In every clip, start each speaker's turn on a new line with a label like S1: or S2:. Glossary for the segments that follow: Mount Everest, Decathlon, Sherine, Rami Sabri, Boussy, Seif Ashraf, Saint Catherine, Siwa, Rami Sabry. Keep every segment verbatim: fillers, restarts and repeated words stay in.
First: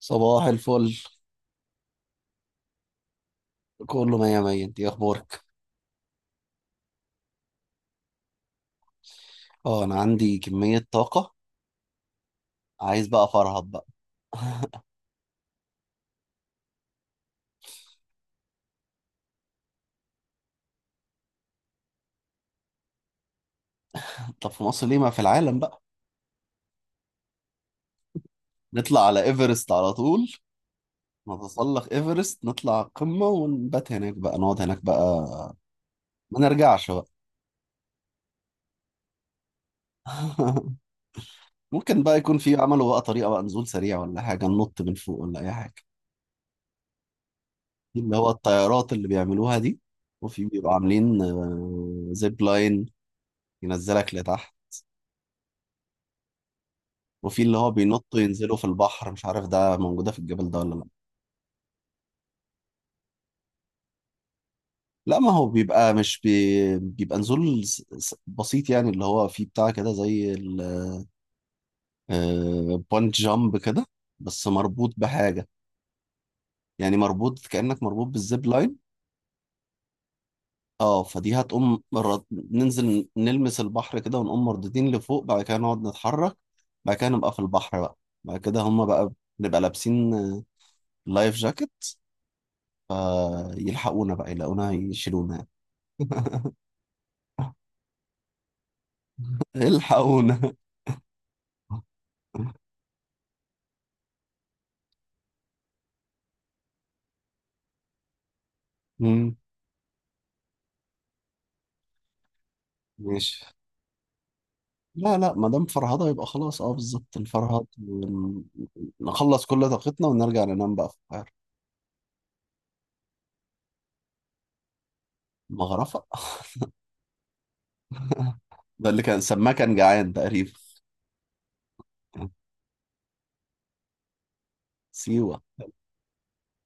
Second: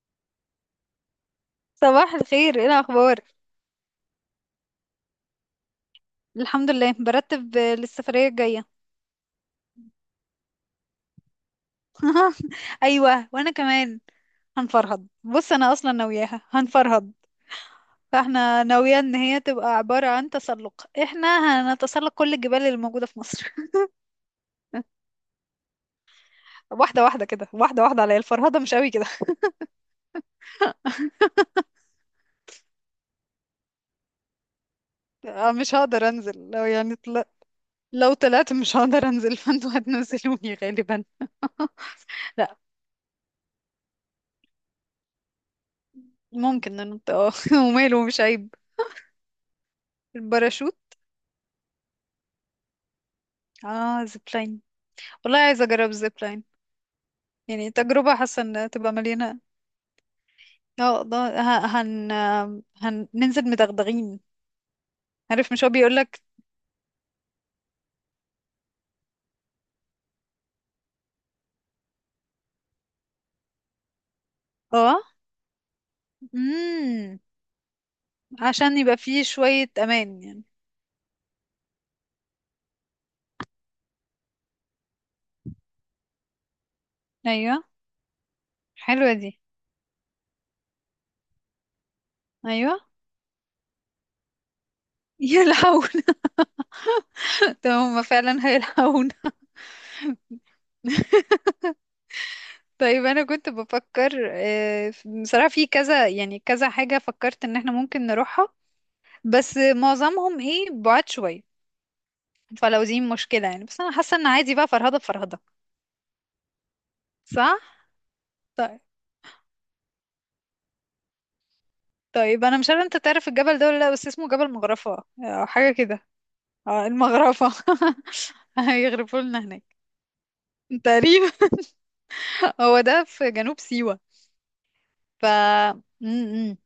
S1: صباح الفل.
S2: صباح الخير، ايه الاخبار؟
S1: كله مية مية، انت ايه اخبارك؟
S2: الحمد لله، برتب آه، للسفريه الجايه.
S1: اه انا عندي كمية طاقة، عايز بقى
S2: ايوه وانا
S1: افرهد بقى.
S2: كمان هنفرهد. بص انا اصلا ناوياها هنفرهد. فاحنا ناويه ان هي تبقى عباره عن تسلق. احنا هنتسلق كل الجبال اللي موجوده في مصر.
S1: طب في مصر ليه؟ ما في العالم بقى.
S2: واحده واحده كده، واحده واحده، عليا الفرهده مش قوي
S1: نطلع
S2: كده.
S1: على ايفرست على طول، نتسلق ايفرست نطلع القمة ونبات هناك بقى، نقعد هناك بقى،
S2: آه، مش هقدر
S1: ما
S2: انزل لو
S1: نرجعش
S2: يعني
S1: بقى.
S2: طل... لو طلعت مش هقدر انزل. فانتوا هتنزلوني غالبا.
S1: ممكن بقى يكون في
S2: لا،
S1: عملوا بقى طريقة بقى نزول سريع ولا حاجة، ننط من فوق ولا أي حاجة؟
S2: ممكن ننط، اه.
S1: دي
S2: وماله،
S1: اللي
S2: مش
S1: هو
S2: عيب.
S1: الطيارات اللي بيعملوها دي. وفي بيبقوا
S2: الباراشوت.
S1: عاملين آه، زيب لاين
S2: اه،
S1: ينزلك لتحت.
S2: زيبلاين. والله عايزه اجرب زيبلاين.
S1: وفي اللي هو
S2: يعني تجربة،
S1: بينطوا
S2: حاسة
S1: ينزلوا في
S2: ان تبقى
S1: البحر، مش
S2: مليانة.
S1: عارف ده موجودة في الجبل ده ولا لا.
S2: اه ده ه- هن هننزل مدغدغين.
S1: لا ما هو
S2: عارف، مش هو
S1: بيبقى مش
S2: بيقولك.
S1: بي... بيبقى نزول س- س- بسيط، يعني اللي هو فيه بتاع كده زي البونت جامب كده، بس مربوط
S2: اه.
S1: بحاجة. يعني
S2: امم
S1: مربوط، كأنك مربوط بالزيب لاين.
S2: عشان يبقى فيه شوية امان يعني.
S1: اه فدي هتقوم مرة ننزل نلمس البحر كده ونقوم مردودين لفوق، بعد كده نقعد نتحرك، بعد كده نبقى في
S2: ايوه.
S1: البحر بقى. بعد كده هما بقى
S2: حلوة دي.
S1: نبقى لابسين آه، لايف جاكيت،
S2: ايوه.
S1: فيلحقونا بقى يلاقونا يشيلونا.
S2: يلحون. طب هما فعلا هيلحون؟
S1: الحقونا.
S2: طيب، انا كنت بفكر، آه، بصراحة، في كذا يعني كذا حاجة فكرت ان احنا ممكن نروحها.
S1: مم.
S2: بس معظمهم ايه، بعاد شوية. فلو دي
S1: ماشي.
S2: مشكلة يعني، بس انا حاسة ان عادي بقى، فرهدة
S1: لا لا
S2: فرهدة.
S1: ما دام فرهضة يبقى خلاص، اه بالظبط نفرهد
S2: صح؟
S1: ون-
S2: طيب.
S1: نخلص كل طاقتنا ونرجع ننام بقى في القاهرة.
S2: طيب انا مش عارفه انت تعرف الجبل ده ولا لا، بس اسمه جبل مغرفه او حاجه
S1: مغرفة.
S2: كده. اه، المغرفه.
S1: ده اللي
S2: هيغرفوا
S1: كان
S2: لنا
S1: سماه كان
S2: هناك.
S1: جعان تقريبا.
S2: تقريبا. هو ده في جنوب سيوه. ف
S1: سيوة.
S2: م-م.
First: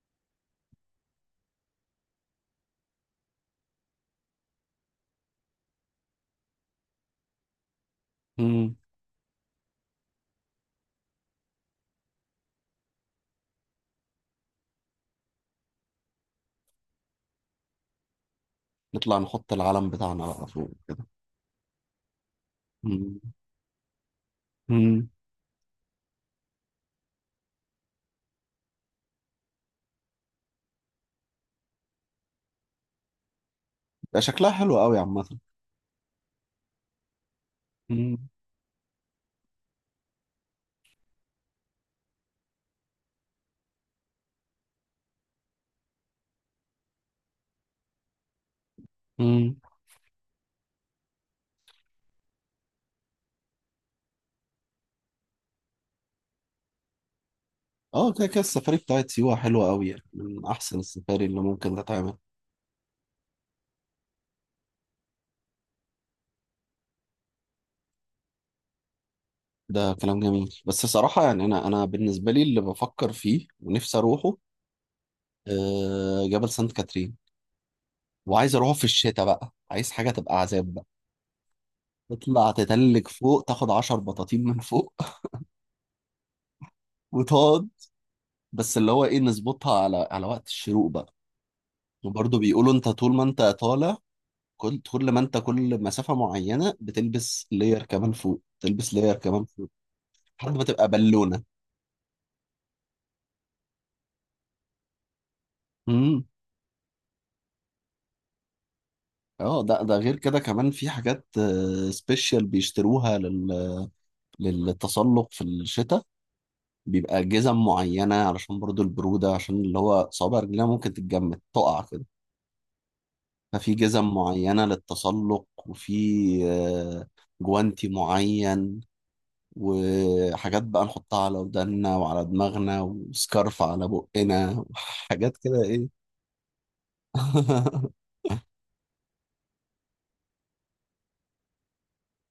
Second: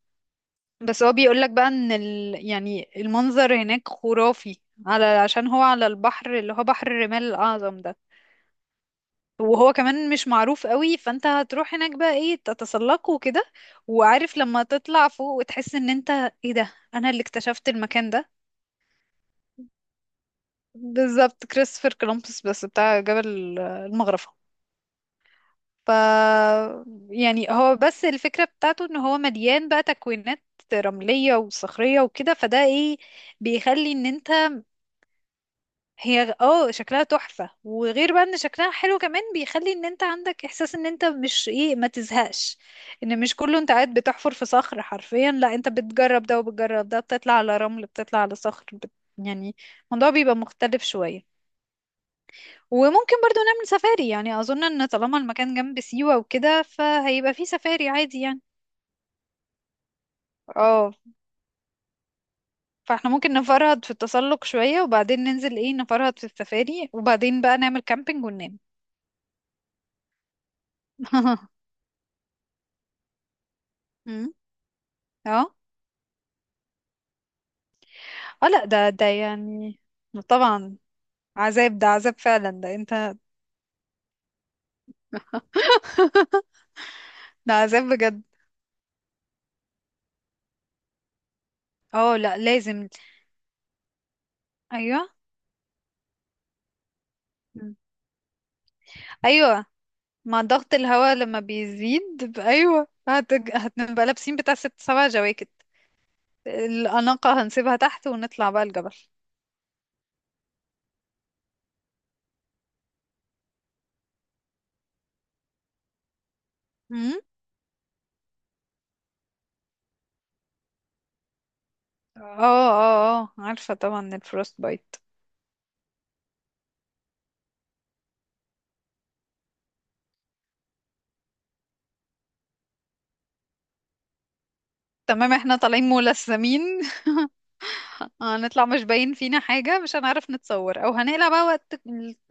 S2: بس هو بيقول لك بقى ان ال... يعني المنظر هناك خرافي، على عشان هو على البحر اللي هو بحر الرمال الاعظم ده.
S1: مم.
S2: وهو كمان مش معروف قوي، فانت هتروح هناك بقى ايه، تتسلقه وكده. وعارف لما تطلع فوق وتحس ان انت، ايه ده، انا اللي اكتشفت المكان ده.
S1: نطلع نحط العلم بتاعنا بقى فوق كده.
S2: بالظبط، كريستوفر كولومبوس بس بتاع
S1: مم.
S2: جبل المغرفة.
S1: مم.
S2: ف يعني هو بس الفكرة بتاعته ان هو مليان بقى تكوينات رملية وصخرية وكده. فده ايه، بيخلي ان
S1: ده
S2: انت،
S1: شكلها حلو قوي عامة.
S2: هي اه شكلها تحفة، وغير بقى
S1: مم.
S2: ان شكلها حلو كمان، بيخلي ان انت عندك احساس ان انت مش ايه، ما تزهقش. ان مش كله انت قاعد بتحفر في صخر حرفيا، لا انت بتجرب ده وبتجرب ده، بتطلع على رمل بتطلع على صخر بت...
S1: مم.
S2: يعني الموضوع بيبقى مختلف شوية. وممكن برضو نعمل سفاري يعني، اظن ان طالما المكان جنب سيوة وكده فهيبقى فيه سفاري
S1: اه
S2: عادي
S1: كده كده
S2: يعني.
S1: السفاري بتاعت سيوة حلوة قوي، يعني من أحسن
S2: اه،
S1: السفاري اللي ممكن تتعمل.
S2: فاحنا ممكن نفرهد في التسلق شوية وبعدين ننزل ايه، نفرهد في السفاري، وبعدين بقى نعمل كامبينج وننام.
S1: ده كلام جميل، بس صراحة يعني أنا أنا بالنسبة لي اللي بفكر فيه ونفسي
S2: أمم،
S1: أروحه
S2: اه.
S1: آه، جبل سانت كاترين.
S2: اه.
S1: وعايز
S2: لا
S1: اروح في
S2: ده ده
S1: الشتاء بقى،
S2: يعني
S1: عايز حاجه تبقى عذاب
S2: طبعا،
S1: بقى.
S2: عذاب ده عذاب
S1: تطلع
S2: فعلا، ده
S1: تتلج
S2: انت.
S1: فوق، تاخد عشرة بطاطين من فوق
S2: ده
S1: وتقعد.
S2: عذاب بجد.
S1: بس اللي هو ايه، نظبطها على على وقت الشروق بقى.
S2: اه، لا
S1: وبرضه بيقولوا انت
S2: لازم.
S1: طول ما انت طالع، كل
S2: ايوه.
S1: كل ما انت كل مسافه معينه بتلبس
S2: أمم.
S1: لاير كمان فوق، تلبس لاير كمان
S2: ايوه،
S1: فوق،
S2: مع
S1: لحد ما
S2: ضغط
S1: تبقى
S2: الهواء لما
S1: بالونه.
S2: بيزيد ب- ايوه هت... هتبقى لابسين بتاع ست سبع جواكت.
S1: امم.
S2: الأناقة هنسيبها تحت ونطلع بقى الجبل.
S1: اه ده ده غير كده كمان في حاجات سبيشال بيشتروها لل... للتسلق في الشتاء.
S2: امم
S1: بيبقى جزم معينة علشان برضو البرودة، عشان اللي هو صوابع رجلها ممكن تتجمد تقع كده.
S2: اه. اه. اه
S1: ففي
S2: عارفة
S1: جزم
S2: طبعا، الفروست
S1: معينة
S2: بايت.
S1: للتسلق، وفي آه، جوانتي معين، وحاجات بقى نحطها على ودنا وعلى دماغنا، وسكارف على بقنا،
S2: تمام،
S1: وحاجات
S2: احنا
S1: كده
S2: طالعين
S1: ايه.
S2: ملثمين. هنطلع مش باين فينا حاجة، مش هنعرف نتصور، او هنقلع بقى وقت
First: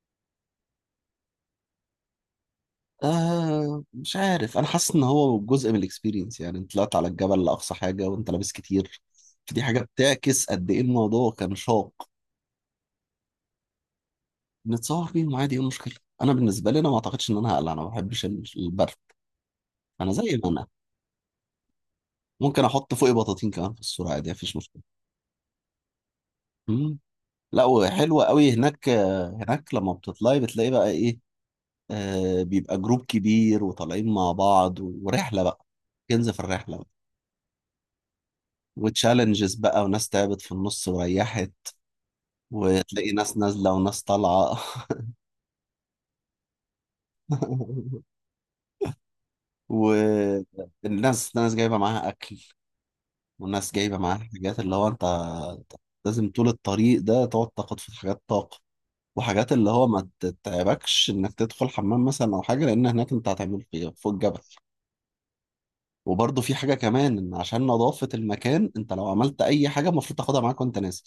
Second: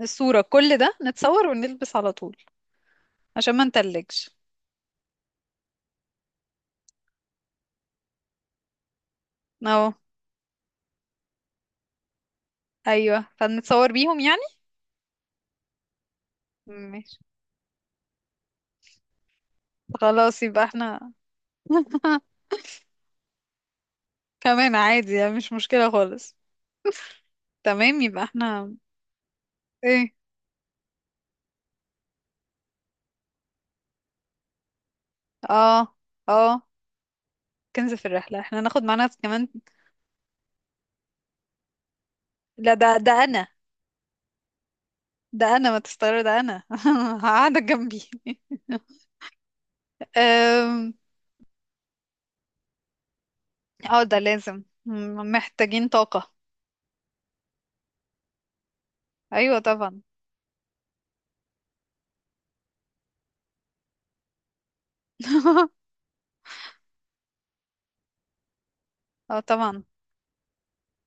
S2: الصورة، كل ده نتصور ونلبس على طول عشان ما
S1: آه مش
S2: نتلجش.
S1: عارف، انا حاسس ان هو جزء من الاكسبيرينس، يعني انت طلعت على الجبل لاقصى حاجة وانت لابس كتير، فدي حاجة
S2: اه.
S1: بتعكس قد ايه الموضوع كان شاق.
S2: ايوه، فنتصور بيهم يعني.
S1: نتصور بيهم عادي، ايه المشكله؟ انا بالنسبه لي انا ما
S2: ماشي،
S1: اعتقدش ان انا هقلع، انا ما بحبش ال- البرد، انا زي
S2: خلاص
S1: ما
S2: يبقى
S1: انا.
S2: احنا.
S1: ممكن احط فوقي بطاطين كمان في الصوره عادي، مفيش
S2: كمان
S1: مشكله.
S2: عادي يعني، مش مشكلة خالص.
S1: مم. لا
S2: تمام، يبقى
S1: وحلوه قوي
S2: احنا
S1: هناك، آه، هناك لما
S2: ايه.
S1: بتطلعي بتلاقي بقى ايه، آه بيبقى جروب كبير وطالعين مع بعض و- ورحله بقى،
S2: اه.
S1: كنز في
S2: اه
S1: الرحله بقى،
S2: كنز في الرحلة، احنا ناخد معانا كمان.
S1: وتشالنجز بقى، وناس تعبت في النص وريحت،
S2: لا ده ده
S1: وتلاقي ناس
S2: انا،
S1: نازله وناس طالعه.
S2: ده انا ما تستغرب، ده انا قاعده جنبي. أم،
S1: والناس ناس جايبه معاها اكل، والناس جايبه
S2: اه
S1: معاها
S2: ده
S1: حاجات
S2: لازم،
S1: اللي هو انت
S2: مم، محتاجين
S1: لازم
S2: طاقة.
S1: طول الطريق ده تقعد تاخد في حاجات طاقه، وحاجات
S2: ايوه
S1: اللي هو
S2: طبعا.
S1: ما تتعبكش انك تدخل حمام مثلا او حاجه، لان هناك انت هتعمل في فوق الجبل. وبرده في حاجه كمان، ان عشان نظافه المكان، انت لو
S2: اه
S1: عملت اي
S2: طبعا.
S1: حاجه المفروض تاخدها معاك وانت نازل.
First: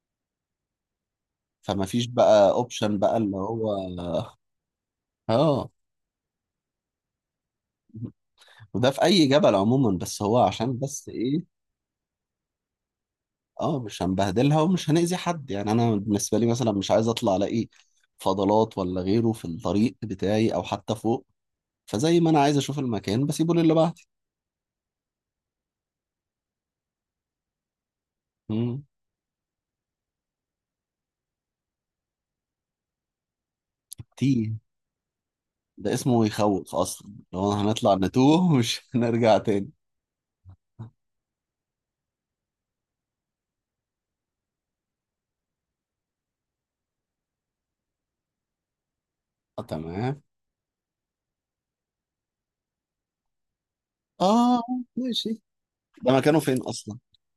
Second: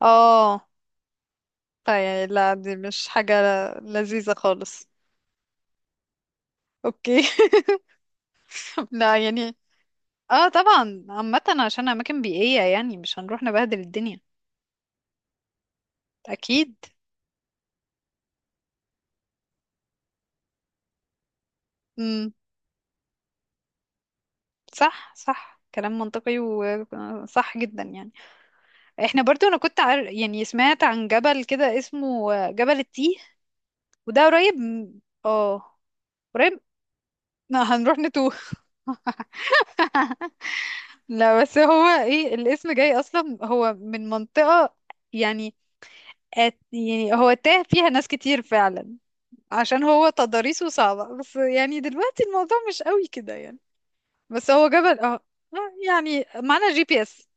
S2: اه.
S1: فما فيش
S2: طيب
S1: بقى
S2: لا دي
S1: اوبشن
S2: مش
S1: بقى
S2: حاجة
S1: اللي هو.
S2: لذيذة خالص.
S1: اه،
S2: اوكي.
S1: وده في
S2: لا
S1: اي جبل
S2: يعني،
S1: عموما، بس هو
S2: اه
S1: عشان
S2: طبعا
S1: بس
S2: عامة
S1: ايه.
S2: عشان اماكن بيئية يعني، مش هنروح
S1: اه
S2: نبهدل
S1: مش
S2: الدنيا.
S1: هنبهدلها ومش هنأذي حد، يعني انا بالنسبه لي مثلا
S2: اكيد.
S1: مش عايز اطلع الاقي فضلات ولا غيره في الطريق بتاعي او حتى فوق، فزي ما
S2: امم
S1: انا عايز اشوف المكان بسيبه للي بعدي.
S2: صح صح، كلام منطقي وصح جدا يعني.
S1: مم.
S2: احنا برضو، انا كنت عار... يعني سمعت عن جبل كده اسمه جبل التيه، وده
S1: تيه،
S2: قريب م- اه،
S1: ده اسمه
S2: قريب.
S1: يخوف اصلا، لو
S2: ما
S1: هنطلع
S2: هنروح نتوه.
S1: نتوه ومش هنرجع تاني.
S2: لا بس هو ايه، الاسم جاي اصلا هو من منطقة، يعني أت، يعني هو تاه فيها ناس كتير فعلا،
S1: اه
S2: عشان هو
S1: تمام.
S2: تضاريسه صعبة، بس يعني دلوقتي الموضوع مش قوي كده يعني. بس
S1: اه.
S2: هو جبل، اه
S1: ماشي.
S2: آه،
S1: ده
S2: يعني
S1: مكانه فين
S2: معانا جي
S1: اصلا؟
S2: بي اس.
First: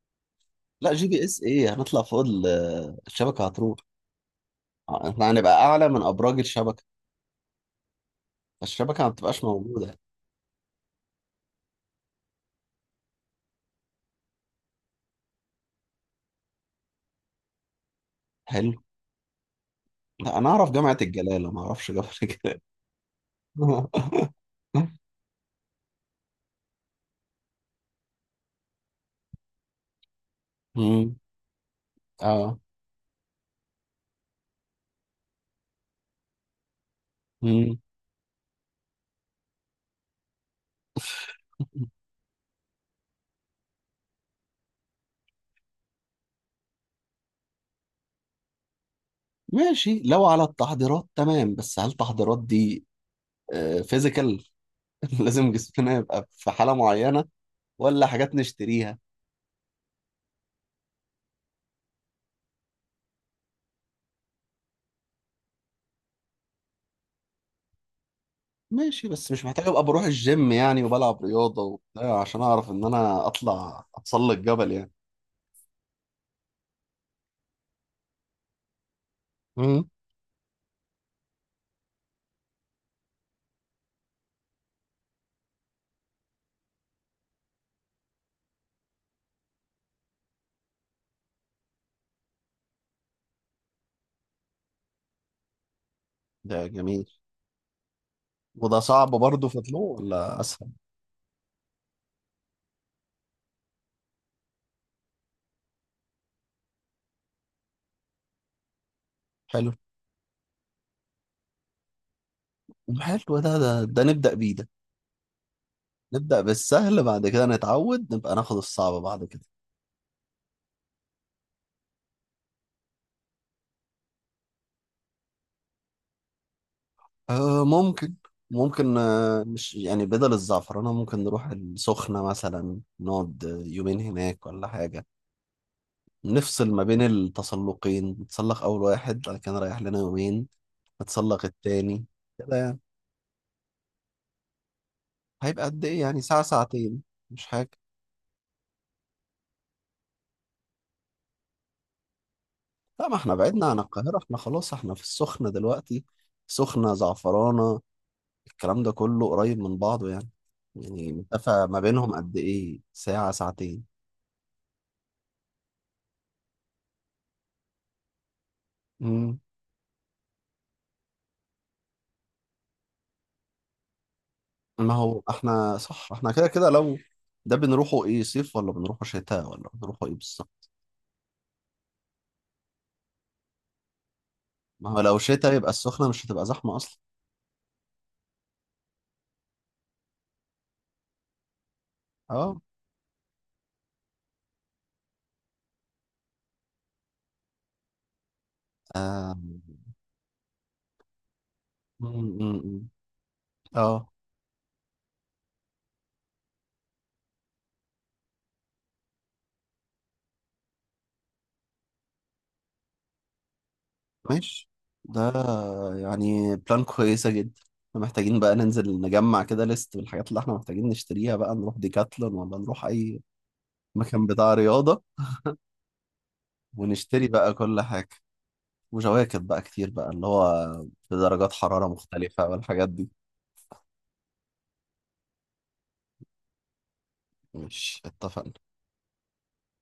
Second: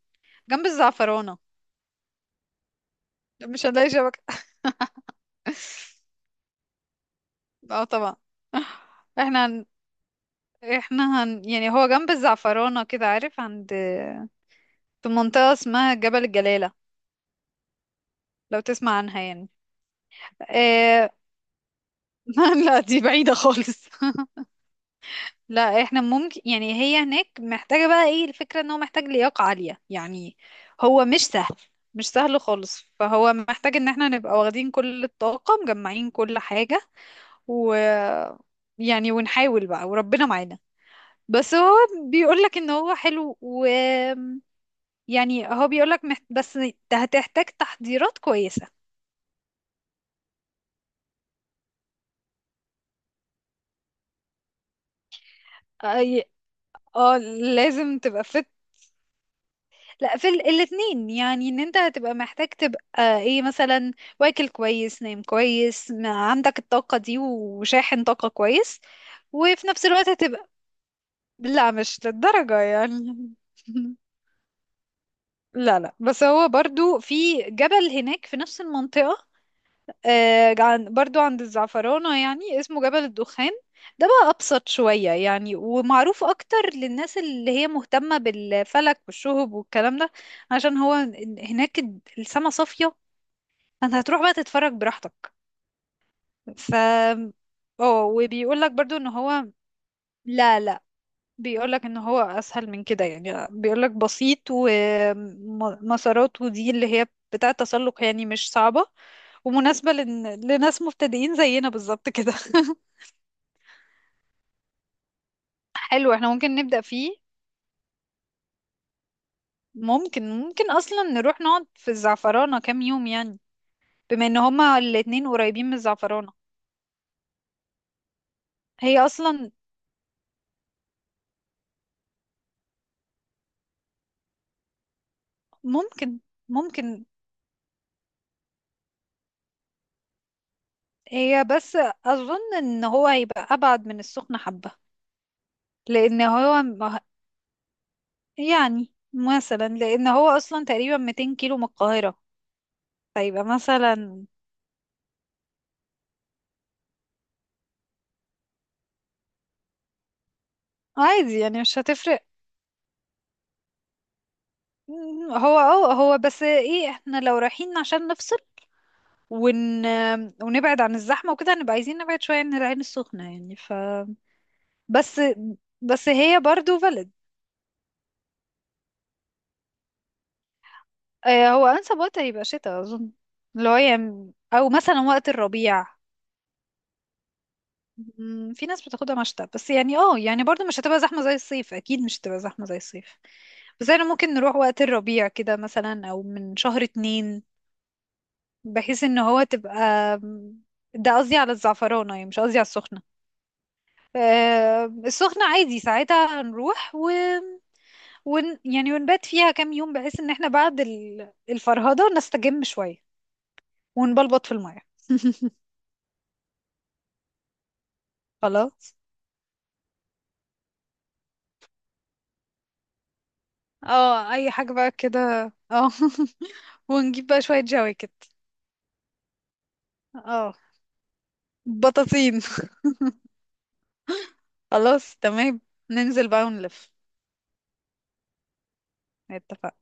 S2: جنب
S1: لا جي بي
S2: الزعفرانة.
S1: اس ايه، هنطلع فوق ال- الشبكه
S2: مش
S1: هتروح.
S2: هنلاقي شبكة.
S1: آه، احنا هنبقى اعلى من ابراج الشبكه،
S2: اه طبعا.
S1: فالشبكه ما بتبقاش
S2: احنا هن...
S1: موجوده.
S2: احنا هن... يعني هو جنب الزعفرانة كده، عارف عند، في منطقة اسمها جبل الجلالة، لو
S1: حلو.
S2: تسمع عنها يعني.
S1: لا انا اعرف جامعه
S2: آه.
S1: الجلاله، ما اعرفش جامعه الجلاله.
S2: لا دي بعيدة خالص. لا احنا ممكن يعني، هي هناك محتاجة بقى ايه، الفكرة ان هو محتاج لياقة عالية يعني. هو
S1: مم.
S2: مش سهل، مش سهل
S1: اه.
S2: خالص، فهو محتاج ان احنا نبقى واخدين كل الطاقة، مجمعين كل حاجة، و
S1: مم.
S2: يعني ونحاول بقى وربنا معانا. بس هو بيقولك ان هو حلو، و يعني هو بيقولك محت... بس هتحتاج تحضيرات كويسة.
S1: ماشي لو على التحضيرات تمام، بس هل التحضيرات دي فيزيكال؟ لازم جسمنا
S2: أي...
S1: يبقى في حالة
S2: اه،
S1: معينة
S2: لازم
S1: ولا
S2: تبقى
S1: حاجات
S2: fit.
S1: نشتريها؟
S2: لا في ال- الاتنين يعني، ان انت هتبقى محتاج تبقى ايه مثلا، واكل كويس، نايم كويس، ما عندك الطاقة دي، وشاحن طاقة كويس.
S1: ماشي، بس مش محتاج
S2: وفي
S1: ابقى
S2: نفس
S1: بروح
S2: الوقت هتبقى،
S1: الجيم يعني وبلعب رياضة
S2: لا مش
S1: وبتاع عشان
S2: للدرجة
S1: اعرف ان
S2: يعني.
S1: انا اطلع اتسلق جبل يعني.
S2: لا لا، بس هو برضو في جبل هناك في نفس المنطقة،
S1: مم.
S2: آه، عن برضو عند الزعفرانة يعني، اسمه جبل الدخان. ده بقى أبسط شوية يعني، ومعروف أكتر للناس اللي هي مهتمة بالفلك والشهب والكلام ده، عشان هو هناك السما صافية، فأنت هتروح بقى تتفرج براحتك.
S1: ده
S2: ف
S1: جميل.
S2: اه، وبيقول لك
S1: وده
S2: برضو ان
S1: صعب
S2: هو،
S1: برضه فطلوع ولا
S2: لا
S1: اسهل؟
S2: لا، بيقولك ان هو اسهل من كده يعني، بيقولك بسيط، ومسارات، ودي اللي هي بتاعة تسلق يعني مش صعبة،
S1: حلو،
S2: ومناسبة لن... لناس مبتدئين زينا بالظبط كده.
S1: حلو، ده ده ده نبدأ بيه ده،
S2: حلو، احنا
S1: نبدأ
S2: ممكن نبدأ
S1: بالسهل
S2: فيه.
S1: بعد كده نتعود نبقى ناخد الصعب بعد كده.
S2: ممكن، ممكن اصلا نروح نقعد في الزعفرانة كام يوم يعني، بما ان هما الاتنين قريبين من الزعفرانة.
S1: آه ممكن، ممكن
S2: هي
S1: آه،
S2: اصلا
S1: مش يعني بدل الزعفرانة ممكن نروح السخنة مثلا نقعد يومين هناك ولا حاجة.
S2: ممكن،
S1: نفصل ما بين
S2: ممكن.
S1: التسلقين، نتسلق أول واحد بعد كده نريح لنا يومين،
S2: هي
S1: نتسلق
S2: بس
S1: التاني.
S2: اظن
S1: كده يعني
S2: ان هو هيبقى ابعد من السخنة حبة.
S1: هيبقى قد إيه يعني؟
S2: لان
S1: ساعة
S2: هو
S1: ساعتين؟ مش حاجة.
S2: يعني مثلا، لان هو اصلا تقريبا مئتين كيلو من القاهرة،
S1: لا ما احنا
S2: فيبقى
S1: بعدنا عن القاهرة،
S2: مثلا،
S1: احنا خلاص احنا في السخنة دلوقتي. سخنة، زعفرانة، الكلام ده كله قريب من بعض يعني، يعني
S2: عادي يعني
S1: مسافة
S2: مش
S1: ما بينهم
S2: هتفرق.
S1: قد إيه؟ ساعة ساعتين.
S2: مم، هو اه هو بس ايه، احنا لو رايحين عشان نفصل ون... ونبعد عن الزحمة وكده، هنبقى عايزين نبعد شوية عن العين السخنة يعني. ف
S1: ما هو
S2: بس،
S1: احنا
S2: بس
S1: صح، احنا
S2: هي
S1: كده كده
S2: برضو
S1: لو
S2: بلد.
S1: ده بنروحه ايه، صيف ولا بنروحه شتاء ولا بنروحه ايه بالظبط؟
S2: آه، هو انسب وقت هيبقى شتاء اظن، اللي هو يعني، او
S1: ما هو
S2: مثلا
S1: لو
S2: وقت
S1: شتاء يبقى
S2: الربيع.
S1: السخنة مش هتبقى زحمة اصلا.
S2: مم، في ناس بتاخدها مشتى، بس يعني اه، يعني برضو مش هتبقى زحمة زي الصيف، اكيد مش هتبقى
S1: اه.
S2: زحمة زي الصيف. بس احنا ممكن نروح وقت الربيع كده مثلا، او من شهر اتنين، بحيث ان
S1: آه.
S2: هو تبقى، ده قصدي على
S1: م-
S2: الزعفرانة يعني، مش
S1: م-
S2: قصدي على
S1: م.
S2: السخنة.
S1: اه.
S2: آه، السخنة عادي ساعتها هنروح و... ون... يعني ونبات فيها كام يوم، بحيث ان احنا بعد ال- الفرهدة نستجم شوية ونبلبط في
S1: ماشي،
S2: المية.
S1: ده يعني بلان كويسة جدا. احنا محتاجين بقى
S2: خلاص.
S1: ننزل نجمع كده ليست بالحاجات اللي احنا محتاجين نشتريها بقى، نروح ديكاتلون ولا نروح اي مكان
S2: اه اي
S1: بتاع
S2: حاجة بقى
S1: رياضة
S2: كده. اه.
S1: ونشتري
S2: ونجيب بقى
S1: بقى
S2: شوية
S1: كل حاجة،
S2: جواكت.
S1: وجواكت بقى كتير بقى اللي
S2: اه،
S1: هو بدرجات حرارة
S2: بطاطين.
S1: مختلفة، والحاجات دي.
S2: خلاص تمام، ننزل بقى ونلف.
S1: مش اتفقنا؟
S2: اتفقنا.